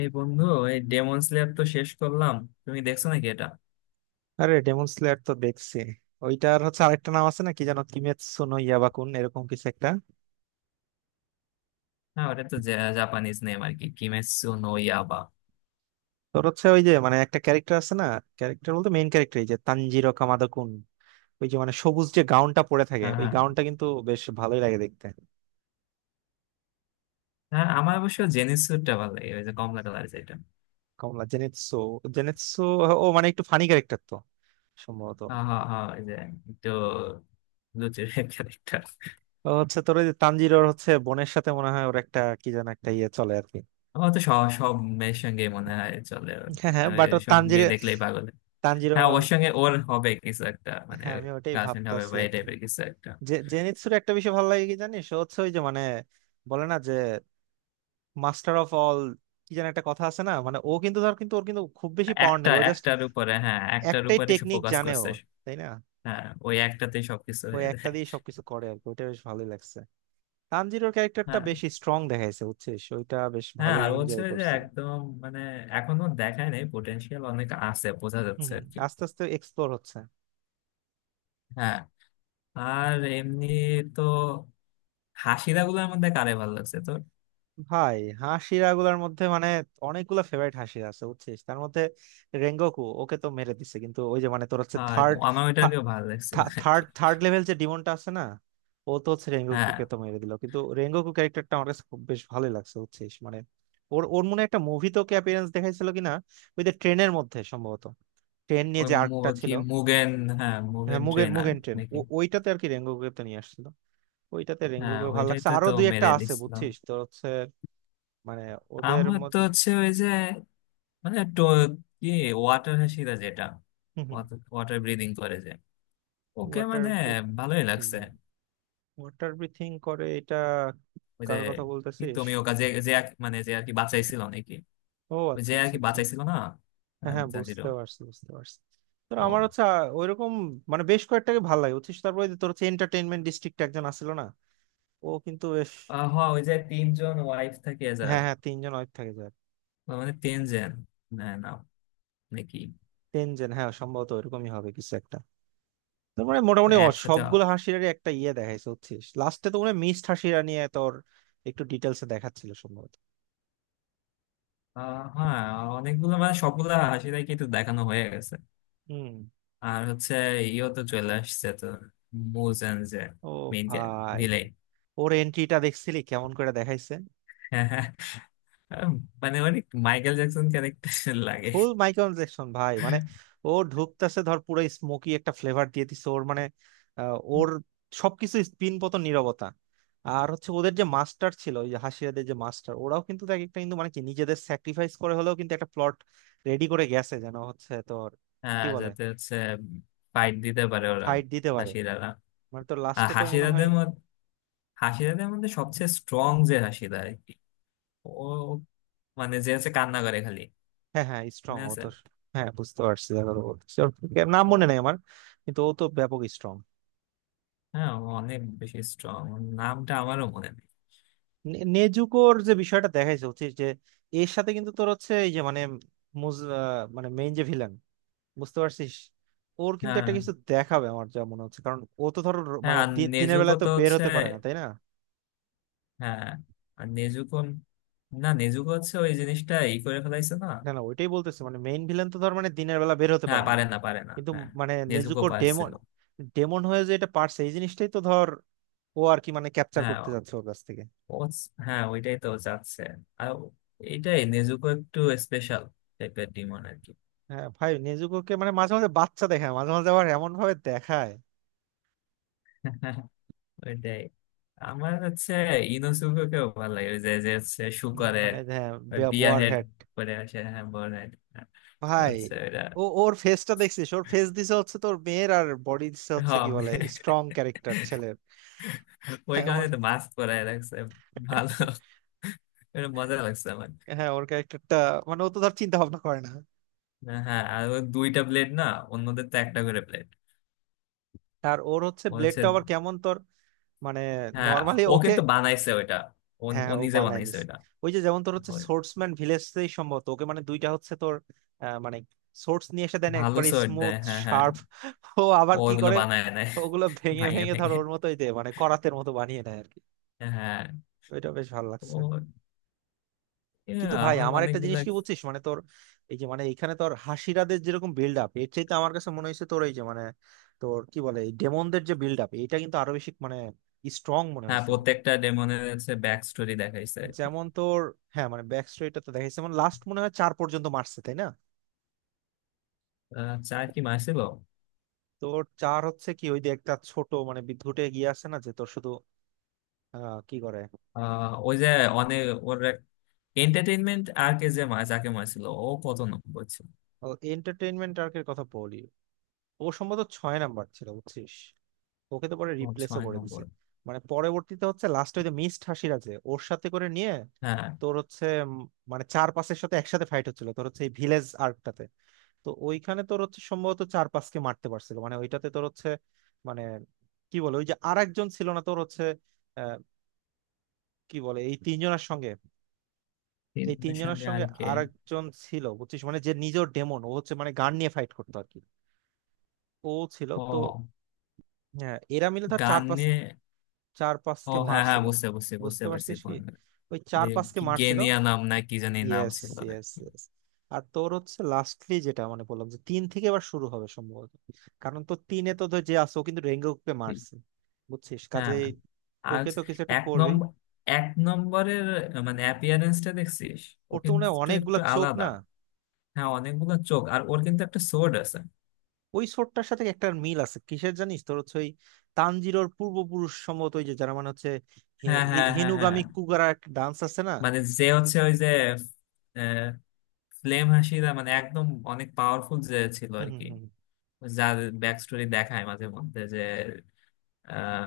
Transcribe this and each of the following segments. এই বন্ধু, এই ডেমন স্লেয়ার তো শেষ করলাম। তুমি দেখছো নাকি এটা? আরে ডেমন স্লেয়ার তো দেখছি। ওইটার হচ্ছে আরেকটা নাম আছে না, কি যেন কিমেৎসু নো ইয়াবাকুন, এরকম কিছু একটা। হ্যাঁ, ওটা তো জাপানিজ নেম আর কি, কিমেৎসু নো ইয়াইবা। তোর হচ্ছে ওই যে মানে একটা ক্যারেক্টার আছে না, ক্যারেক্টার বলতে মেইন ক্যারেক্টার, এই যে তানজিরো কামাদা-কুন। ওই যে মানে সবুজ যে গাউনটা পরে থাকে, হ্যাঁ ওই হ্যাঁ গাউনটা কিন্তু বেশ ভালোই লাগে দেখতে। হ্যাঁ আমার অবশ্য জেনিসুটা ভালো লাগে, ওই যে কমলা কালার যেটা। কমলা জেনেৎসু জেনেৎসু ও মানে একটু ফানি ক্যারেক্টার তো, সম্ভবত। হ্যাঁ হ্যাঁ হ্যাঁ ওই যে একটু লুচের ক্যারেক্টার। ও হচ্ছে তোর ওই যে তানজিরোর হচ্ছে বোনের সাথে মনে হয় ওর একটা কি যেন একটা ইয়ে চলে আর কি। আমার তো সব সব মেয়ের সঙ্গে মনে হয় চলে ওর। হ্যাঁ মানে হ্যাঁ, বাট ও ওই, সব তানজিরো মেয়ে দেখলেই পাগল। হ্যাঁ, তানজিরোর ওর সঙ্গে ওর হবে কিছু একটা, মানে হ্যাঁ, আমি ওটাই গার্লফ্রেন্ড হবে ভাবতাছি বা এই আর কি। টাইপের কিছু একটা। জেনিৎসুর একটা বিষয় ভালো লাগে কি জানিস, ও হচ্ছে ওই যে মানে, বলে না যে মাস্টার অফ অল, কি যেন একটা কথা আছে না, মানে ও কিন্তু ধর কিন্তু ওর কিন্তু খুব বেশি পাওয়ার একটা নেই, ও জাস্ট একটার উপরে, হ্যাঁ একটার একটাই উপরে সে টেকনিক ফোকাস জানে ও, করছে। তাই না। হ্যাঁ, ওই একটাতেই সবকিছু ওই হয়ে একটা যায়। দিয়ে সবকিছু করে আর কি, ওইটা বেশ ভালোই লাগছে। তানজিরোর ক্যারেক্টারটা হ্যাঁ, বেশি স্ট্রং দেখাইছে বুঝছিস, ওইটা বেশ হ্যাঁ ভালোই আর হচ্ছে এনজয় যে করছি। একদম মানে এখনো দেখায় নাই, পোটেনশিয়াল অনেক আছে বোঝা হম যাচ্ছে হম আর কি। আস্তে আস্তে এক্সপ্লোর হচ্ছে। হ্যাঁ, আর এমনি তো হাসিরা গুলোর মধ্যে কারে ভালো লাগছে তোর? ভাই, হাসিরা গুলার মধ্যে মানে, অনেকগুলো ফেভারিট হাসি আছে বুঝছিস, তার মধ্যে রেঙ্গোকু, ওকে তো মেরে দিছে, কিন্তু ওই যে মানে তোর হচ্ছে হ্যাঁ, থার্ড, আমার ওইটাকে ভালো লাগছিল আর থার্ড কি। থার্ড লেভেল যে ডিমনটা আছে না, ও তো হচ্ছে হ্যাঁ রেঙ্গোকুকে তো মেরে দিল, কিন্তু রেঙ্গোকু ক্যারেক্টারটা আমার কাছে খুব বেশ ভালোই লাগছে বুঝছিস, মানে ওর ওর মনে হয় একটা মুভি তো অ্যাপিয়ারেন্স দেখাইছিল কিনা, ওই যে ট্রেনের মধ্যে সম্ভবত, ট্রেন নিয়ে ওই যে আর্কটা কি ছিল। মুগেন, হ্যাঁ হ্যাঁ, মুগেন মুগের ট্রেনার মুগেন ট্রেন। নাকি। ওইটাতে আর কি রেঙ্গোকুকে তো নিয়ে আসছিল, ওইটাতে হ্যাঁ, রেঙ্গোকুকে ভালো ওইটাই লাগছে, তো আরো তো দুই একটা মেরে আছে দিছিল। বুঝছিস, তো হচ্ছে মানে ওদের আমার তো মধ্যে। হচ্ছে ওই যে মানে কি, ওয়াটার হাসিরা যেটা, হম হম, ওয়াটার ব্রিদিং করে যে, ওকে ওয়াটার মানে ভালোই ব্রিথিং। লাগছে। ওয়াটার ব্রিথিং করে এটা? ওই যে কার কথা কি বলতেছিস? তুমি ওকে, যে যে মানে যে আর কি বাঁচাইছিল নাকি, ও ওই আচ্ছা যে আর আচ্ছা কি আচ্ছা, বাঁচাইছিল না। হ্যাঁ হ্যাঁ, জাজিরো। বুঝতে পারছি বুঝতে পারছি। তো আমার ও, হচ্ছে ওইরকম মানে বেশ কয়েকটাকে ভালো লাগে বুঝছিস, তারপরে যে তোর হচ্ছে এন্টারটেইনমেন্ট ডিস্ট্রিক্ট একজন আসছিল না, ও কিন্তু বেশ। হ, ওই যে তিনজন ওয়াইফ থাকে যার। হ্যাঁ হ্যাঁ, তিনজন অনেক থাকে যার, মানে তিনজন, না না, নাকি তিনজন, হ্যাঁ সম্ভবত ওইরকমই হবে কিছু একটা। তোর মানে মোটামুটি ও একসাথে। সবগুলো হাসিরারই একটা ইয়ে দেখাইছে বুঝছিস, লাস্টে তো মনে হয় মিসড হাসিরা নিয়ে তোর একটু ডিটেলসে দেখাচ্ছিল সম্ভবত। হ্যাঁ, অনেকগুলো মানে সবগুলা হাসি দেখি তো দেখানো হয়ে গেছে। হুম। আর হচ্ছে ইও তো চলে আসছে তো, মুজেন যে, ও মেইন ভাই, ভিলেন। ওর এন্ট্রিটা দেখছিলি কেমন করে দেখাইছে, মানে অনেক মাইকেল জ্যাকসন ক্যারেক্টার লাগে। ফুল মাইকেল জ্যাকসন ভাই মানে। ও ঢুকতেছে ধর, পুরো স্মোকি একটা ফ্লেভার দিয়ে দিছে ওর মানে, ওর সবকিছু স্পিন, পতন, নীরবতা। আর হচ্ছে ওদের যে মাস্টার ছিল, ওই যে হাসিয়াদের যে মাস্টার, ওরাও কিন্তু দেখ একটা কিন্তু মানে কি নিজেদের স্যাক্রিফাইস করে হলেও কিন্তু একটা প্লট রেডি করে গেছে যেন, হচ্ছে তোর কি হ্যাঁ, বলে, যাতে হচ্ছে ফাইট দিতে পারে ওরা, ফাইট দিতে পারে হাসিরারা। মানে, তোর আর লাস্টে তো মনে হয়। হাসিরাদের মধ্যে, হাসিরাদের মধ্যে সবচেয়ে স্ট্রং যে হাসিরা আর কি, ও মানে, যে হচ্ছে কান্না করে খালি, হ্যাঁ হ্যাঁ, স্ট্রং মনে ও আছে? তো। হ্যাঁ বুঝতে পারছি, দেখো তো বলতেছি। ওর নাম ও, মনে নেই আমার, কিন্তু ও তো ব্যাপক স্ট্রং। হ্যাঁ ও অনেক বেশি স্ট্রং। নামটা আমারও মনে নেই। নেজুকোর যে বিষয়টা দেখাইছে হচ্ছে যে, এর সাথে কিন্তু তোর হচ্ছে এই যে মানে, মানে মেইন যে ভিলেন, বুঝতে পারছিস, ওর কিন্তু হ্যাঁ, একটা কিছু দেখাবে আমার যা মনে হচ্ছে, কারণ ও তো ধর হ্যাঁ মানে আর দিনের বেলা নেজুকো তো তো বের হচ্ছে, হতে পারে না, তাই না। হ্যাঁ আর নেজুকো, না নেজুকো হচ্ছে ওই জিনিসটা ই করে ফেলাইছে না। না না, ওইটাই বলতেছে মানে মেইন ভিলেন তো ধর মানে দিনের বেলা বের হতে হ্যাঁ, পারে না, পারে না, কিন্তু হ্যাঁ। মানে নেজুকো নেজুকো ডেমন পারছিল। ডেমন হয়ে যে এটা পারছে, এই জিনিসটাই তো ধর ও আর কি মানে ক্যাপচার হ্যাঁ, করতে যাচ্ছে ওর কাছ থেকে। ও হ্যাঁ, ওইটাই তো যাচ্ছে। আর এইটাই, নেজুকো একটু স্পেশাল টাইপের ডিমন আর কি। হ্যাঁ ভাই, নেজুকোকে মানে মাঝে মাঝে বাচ্চা দেখায়, মাঝে মাঝে আবার এমন ভাবে দেখায়। ওইটাই। আমার হচ্ছে ইনোসুকেও ভালো লাগে, ওই যে যে হচ্ছে শু করে, মানে ওই হ্যাঁ, বিয়ার বোয়ার। হেড করে আসে, হ্যাঁ বড় head। তো ভাই, হচ্ছে ওইটা। ও ওর ফেসটা দেখছিস, ওর ফেস দিছে হচ্ছে তোর মেয়ের, আর বডি দিছে হচ্ছে কি হম, বলে স্ট্রং ক্যারেক্টার ছেলের। ওই হ্যাঁ কারণে ওর, তো মাস্ক পরায় রাখছে। ভালো, এটা মজা লাগছে আমার। ক্যারেক্টারটা মানে ও তো ধর চিন্তা ভাবনা করে না। হ্যাঁ, আর ওর দুইটা প্লেট না, অন্যদের তো একটা করে প্লেট। আর ওর হচ্ছে ও হচ্ছে, ব্লেডটা আবার কেমন তোর, মানে হ্যাঁ নর্মালি ও ওকে, কিন্তু বানাইছে ওইটা, ও হ্যাঁ ও হ্যাঁ, ও নিজে বানায় বানাইছে। নিছে। ওই যে যেমন তোর হচ্ছে ওর সোর্সম্যান ভিলেজতেই সম্ভবত ওকে মানে দুইটা হচ্ছে তোর, মানে সোর্স নিয়ে এসে দেন ভালো একবারে শট স্মুথ, দেয়, হ্যাঁ হ্যাঁ। শার্প। ও ও আবার কি ওগুলো করে বানায় নেয়, ওগুলো ভেঙে ভেঙে ভেঙে ধর, ভেঙে, ওর মতোই দে মানে করাতের মতো বানিয়ে নেয় আর কি, হ্যাঁ। ওইটা বেশ ভালো লাগছে। ও yeah, কিন্তু ভাই আমার আমার একটা জিনিস অনেকগুলো। কি বলছিস মানে তোর, এই যে মানে এখানে তোর হাসিরাদের যেরকম বিল্ড আপ, এর চাইতে আমার কাছে মনে হয়েছে তোর এই যে মানে তোর কি বলে এই ডেমনদের যে বিল্ড আপ, এটা কিন্তু আরো বেশি মানে স্ট্রং মনে হ্যাঁ, হয়েছে। প্রত্যেকটা ডেমনের হচ্ছে ব্যাক স্টোরি দেখাইছে। যেমন তোর, হ্যাঁ মানে ব্যাক স্ট্রেটটা তো দেখাইছে, মানে লাস্ট মনে হয় চার পর্যন্ত মারছে তাই না। চার কি মারছিল? তোর চার হচ্ছে কি ওই যে একটা ছোট মানে বিদ্যুটে গিয়ে আসে না যে তোর শুধু কি করে, ওই যে অনেক ওর এন্টারটেইনমেন্ট আর কে যে যাকে মারছিল ও কত নম্বর ছিল? এন্টারটেইনমেন্ট আর্কের কথা বলি, ও সম্ভবত ছয় নাম্বার ছিল বুঝছিস, ওকে তো পরে ও রিপ্লেসও ছয় করে দিছে, নম্বর। মানে পরবর্তীতে হচ্ছে লাস্টে ওই যে মিস্ট হাসির আছে ওর সাথে করে নিয়ে, হ্যাঁ, তোর হচ্ছে মানে চার পাঁচের সাথে একসাথে ফাইট হচ্ছিল তোর হচ্ছে এই ভিলেজ আর্কটাতে। তো ওইখানে তোর হচ্ছে সম্ভবত চার পাঁচকে মারতে পারছিল মানে ওইটাতে তোর হচ্ছে মানে কি বলে, ওই যে আর একজন ছিল না তোর হচ্ছে, আহ, কি বলে এই তিনজনের সঙ্গে, এই তিনজনের তিনজনের সঙ্গে আর সঙ্গে কে? আর একজন ছিল বুঝছিস মানে যে নিজের ডেমন, ও হচ্ছে মানে গান নিয়ে ফাইট করতো আর কি, ও ছিল তো। ও হ্যাঁ, এরা মিলে ধর চার গান নিয়ে। পাঁচকে চার ও পাঁচকে হ্যাঁ হ্যাঁ, মারছিল, বুঝতে বুঝতে বুঝতে বুঝতে পারছি, পারছিস কোন কি, গান? ওই চার ওই পাঁচকে কি মারছিল। গেনিয়া নাম না কি জানি নাম ইয়েস, ছিল আর ইয়েস, কি। ইয়েস। আর তোর হচ্ছে লাস্টলি যেটা মানে বললাম যে তিন থেকে এবার শুরু হবে সম্ভবত, কারণ তো তিনে তো ধর যে আছে ও কিন্তু রেঙ্গুকে মারছে বুঝছিস, হ্যাঁ কাজে আর ওকে তো কিছু একটা এক করবেই। নম্বর, এক নম্বরের মানে অ্যাপিয়ারেন্সটা দেখছিস, ও ওর তো মনে হয় কিন্তু একটু অনেকগুলা চোখ আলাদা। না, হ্যাঁ অনেকগুলো চোখ, আর ওর কিন্তু একটা সোর্ড আছে। ওই ছোটটার সাথে একটা মিল আছে কিসের জানিস, তোর হচ্ছে ওই তানজিরোর পূর্বপুরুষ সম্ভবত, ওই যে যারা মানে হচ্ছে হে- হ্যাঁ হে- হ্যাঁ হ্যাঁ হ্যাঁ, হেনুগামি কুগারা, একটা ডান্স আছে না। মানে যে হচ্ছে ওই যে আহ, ফ্লেম হাসিরা, মানে একদম অনেক পাওয়ারফুল যে ছিল হুম আর হুম কি, হুম, যার ব্যাক স্টোরি দেখায় মাঝে মধ্যে যে, আহ,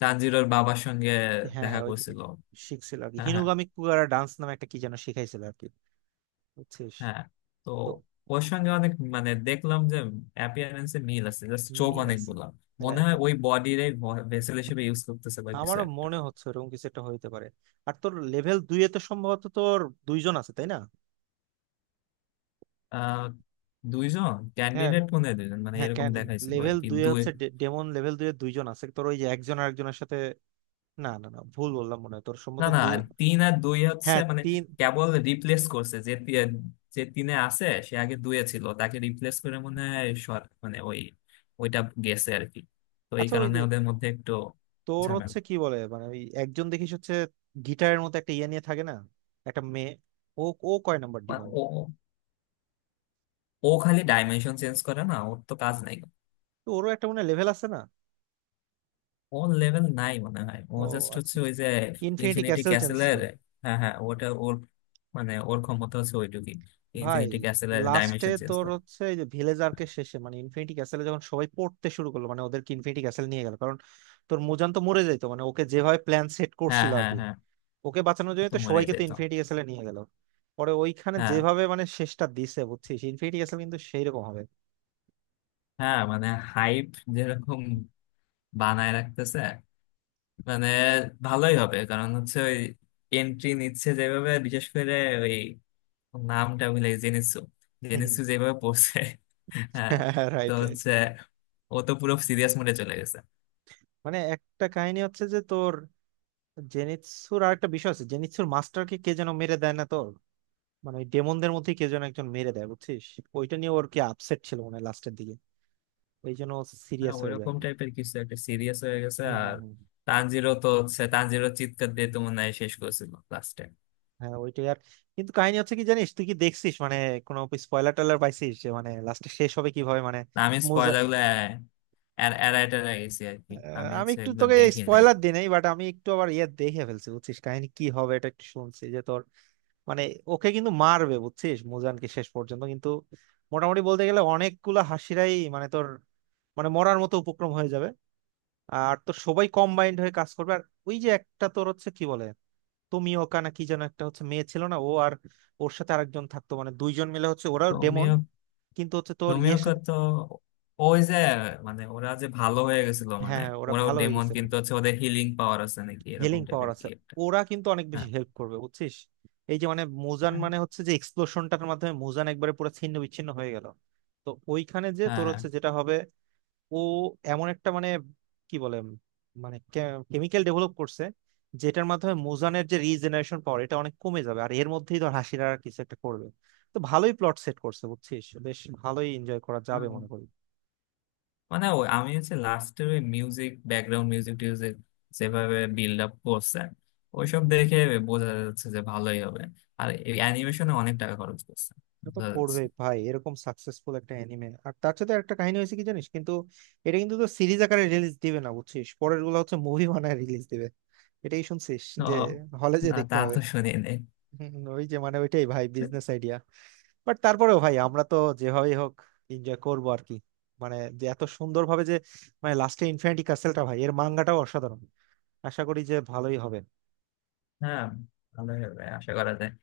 তানজিরোর বাবার সঙ্গে হ্যাঁ দেখা হ্যাঁ ওই যে করছিল। শিখছিল আর কি, হ্যাঁ হ্যাঁ হিনুগামি কুগারা ডান্স নামে একটা কি যেন শিখাইছিল আর কি, বুঝছিস। হ্যাঁ, তো তো ওর সঙ্গে অনেক মানে দেখলাম যে অ্যাপিয়ারেন্সে মিল আছে, জাস্ট চোখ মিল আছে, অনেকগুলা। মনে রাইট, হয় রাইট। ওই বডির ভেসেল হিসেবে ইউজ করতেছে বা কিছু আমারও একটা। মনে হচ্ছে ওরকম কিছু একটা হইতে পারে। আর তোর লেভেল দুই এ তো সম্ভবত তোর দুইজন আছে তাই না। আহ, দুইজন হ্যাঁ ক্যান্ডিডেট মনে হয়, দুইজন মানে হ্যাঁ, এরকম দেখাইছিল আর লেভেল কি, দুই এ দুই। হচ্ছে ডেমন লেভেল দুই এ দুইজন আছে তোর, ওই যে একজন আর একজনের সাথে, না না না, ভুল বললাম মনে হয় তোর না সম্ভবত না, দুই, তিন আর দুই হচ্ছে হ্যাঁ মানে তিন। কেবল রিপ্লেস করছে যে যে তিনে আছে সে আগে দুয়ে ছিল, তাকে রিপ্লেস করে মনে হয় মানে ওই ওইটা গেছে আর কি। তো এই আচ্ছা ওই কারণে যে ওদের মধ্যে একটু তোর হচ্ছে কি বলে মানে ওই একজন দেখিস হচ্ছে গিটারের মতো একটা ইয়ে নিয়ে থাকে না, একটা মেয়ে, ও ও কয় নাম্বার, ঝামেলা। ও খালি ডাইমেনশন চেঞ্জ করে, না ওর তো কাজ নাই। তো ওরও একটা মনে লেভেল আছে না। ওর লেভেল নাই মনে হয়, ও ও জাস্ট আচ্ছা হচ্ছে আচ্ছা, ওই যে ইনফিনিটি ইনফিনিটি ক্যাসেল চেঞ্জ ক্যাসেলের, কর। হ্যাঁ হ্যাঁ ওটা ওর, মানে ওর ক্ষমতা হচ্ছে ওইটুকুই, ভাই ইনফিনিটি ক্যাসেলের লাস্টে ডাইমেনশন চেঞ্জ তোর করে। হচ্ছে এই যে ভিলেজারকে শেষে মানে ইনফিনিটি ক্যাসেলে যখন সবাই পড়তে শুরু করলো, মানে ওদেরকে ইনফিনিটি ক্যাসেল নিয়ে গেল কারণ তোর মুজান তো মরে যাইতো মানে ওকে যেভাবে প্ল্যান সেট হ্যাঁ করছিল আর হ্যাঁ কি, হ্যাঁ ওকে বাঁচানোর ও জন্য তো তো মরে সবাইকে তো যেত। ইনফিনিটি ক্যাসেলে নিয়ে গেল। পরে ওইখানে হ্যাঁ, যেভাবে মানে শেষটা দিছে বুঝছিস, ইনফিনিটি ক্যাসেল কিন্তু সেই রকম হবে। হ্যাঁ মানে হাইপ যেরকম বানায় রাখতেছে, মানে ভালোই হবে, কারণ হচ্ছে ওই এন্ট্রি নিচ্ছে যেভাবে, বিশেষ করে ওই, নামটা ভুলে গেছি, জেনিসু, জেনিসু যেভাবে পড়ছে। হ্যাঁ, তো রাইট, রাইট। হচ্ছে ও তো পুরো সিরিয়াস মোডে চলে গেছে। মানে একটা কাহিনী হচ্ছে যে তোর, জেনিৎসুর আর একটা বিষয় আছে, জেনিৎসুর মাস্টারকে কে যেন মেরে দেয় না তোর, মানে ওই ডেমনদের মধ্যে কে যেন একজন মেরে দেয় বুঝছিস, ওইটা নিয়ে ওর কি আপসেট ছিল মনে হয় লাস্টের দিকে, ওই জন্য হ্যাঁ, সিরিয়াস হয়ে যায়। ওইরকম টাইপের কিছু একটা সিরিয়াস হয়ে গেছে। হুম হুম আর হুম, তানজিরও তো হচ্ছে, তানজিরও চিৎকার দিয়ে তো মনে হয় শেষ করেছিল লাস্টে। হ্যাঁ ওইটাই আর কিন্তু কাহিনী হচ্ছে কি জানিস, তুই কি দেখছিস মানে কোনো স্পয়লার টয়লার পাইছিস যে মানে লাস্টে শেষ হবে কিভাবে মানে না, আমি মোজা স্পয়লার গুলো এড়ায় টেড়ায় গেছি আর কি, আমি আমি হচ্ছে একটু এগুলো তোকে দেখি নাই। স্পয়লার দিই নাই, বাট আমি একটু আবার ইয়ে দেখে ফেলছি বুঝছিস কাহিনী কি হবে, এটা একটু শুনছি যে তোর, মানে ওকে কিন্তু মারবে বুঝছিস, মোজানকে শেষ পর্যন্ত, কিন্তু মোটামুটি বলতে গেলে অনেকগুলা হাসিরাই মানে তোর মানে মরার মতো উপক্রম হয়ে যাবে, আর তো সবাই কম্বাইন্ড হয়ে কাজ করবে। আর ওই যে একটা তোর হচ্ছে কি বলে তোমিওকা না কি যেন একটা হচ্ছে মেয়ে ছিল না ও আর, ওর সাথে আরেকজন থাকতো মানে দুইজন মিলে হচ্ছে ওরাও ডেমন তুমিও, কিন্তু হচ্ছে তোর তুমিও ইয়ের সাথে, তো ওই যে মানে ওরা যে ভালো হয়ে গেছিল মানে, হ্যাঁ ওরা ওরাও ভালো হয়ে ডেমন গেছে, কিন্তু হচ্ছে ওদের হিলিং পাওয়ার আছে নাকি এরকম হিলিং পাওয়ার টাইপের আছে, কি একটা। ওরা কিন্তু অনেক হ্যাঁ বেশি হেল্প করবে বুঝছিস। এই যে মানে মুজান মানে হচ্ছে যে এক্সপ্লোশনটার মাধ্যমে মুজান একবারে পুরো ছিন্ন বিচ্ছিন্ন হয়ে গেল, তো ওইখানে যে হ্যাঁ তোর হ্যাঁ। হচ্ছে যেটা হবে, ও এমন একটা মানে কি বলে মানে কেমিক্যাল ডেভেলপ করছে, যেটার মাধ্যমে মোজানের যে রিজেনারেশন পাওয়ার এটা অনেক কমে যাবে, আর এর মধ্যেই ধর হাসিরা আর কিছু একটা করবে। তো ভালোই প্লট সেট করছে বুঝছিস, বেশ ভালোই এনজয় করা যাবে হুম। মনে করি। মানে ওই, আমি হচ্ছে লাস্টের ওই মিউজিক, ব্যাকগ্রাউন্ড মিউজিক টিউজিক যেভাবে বিল্ড আপ করছে, ওইসব দেখে বোঝা যাচ্ছে যে ভালোই হবে। আর এই অ্যানিমেশনে অনেক টাকা খরচ করছে, এটা তো বোঝা যাচ্ছে। করবে ভাই, এরকম সাকসেসফুল একটা অ্যানিমে, আর তার সাথে একটা কাহিনী হয়েছে কি জানিস কিন্তু, এটা কিন্তু তো সিরিজ আকারে রিলিজ দিবে না বুঝছিস, পরের গুলো হচ্ছে মুভি বানায় রিলিজ দিবে, এটাই শুনছিস, তো যে হলে যে না, দেখতে তা হবে। তো শুনি নাই। হুম, ওই যে মানে ওইটাই ভাই বিজনেস আইডিয়া, বাট তারপরেও ভাই আমরা তো যেভাবেই হোক এনজয় করবো আর কি, মানে যে এত সুন্দর ভাবে যে মানে লাস্টে ইনফিনিটি কাসেলটা ভাই, এর মাঙ্গাটাও অসাধারণ, আশা করি যে ভালোই হবে। হ্যাঁ, ভালোই হবে আশা করা যায়।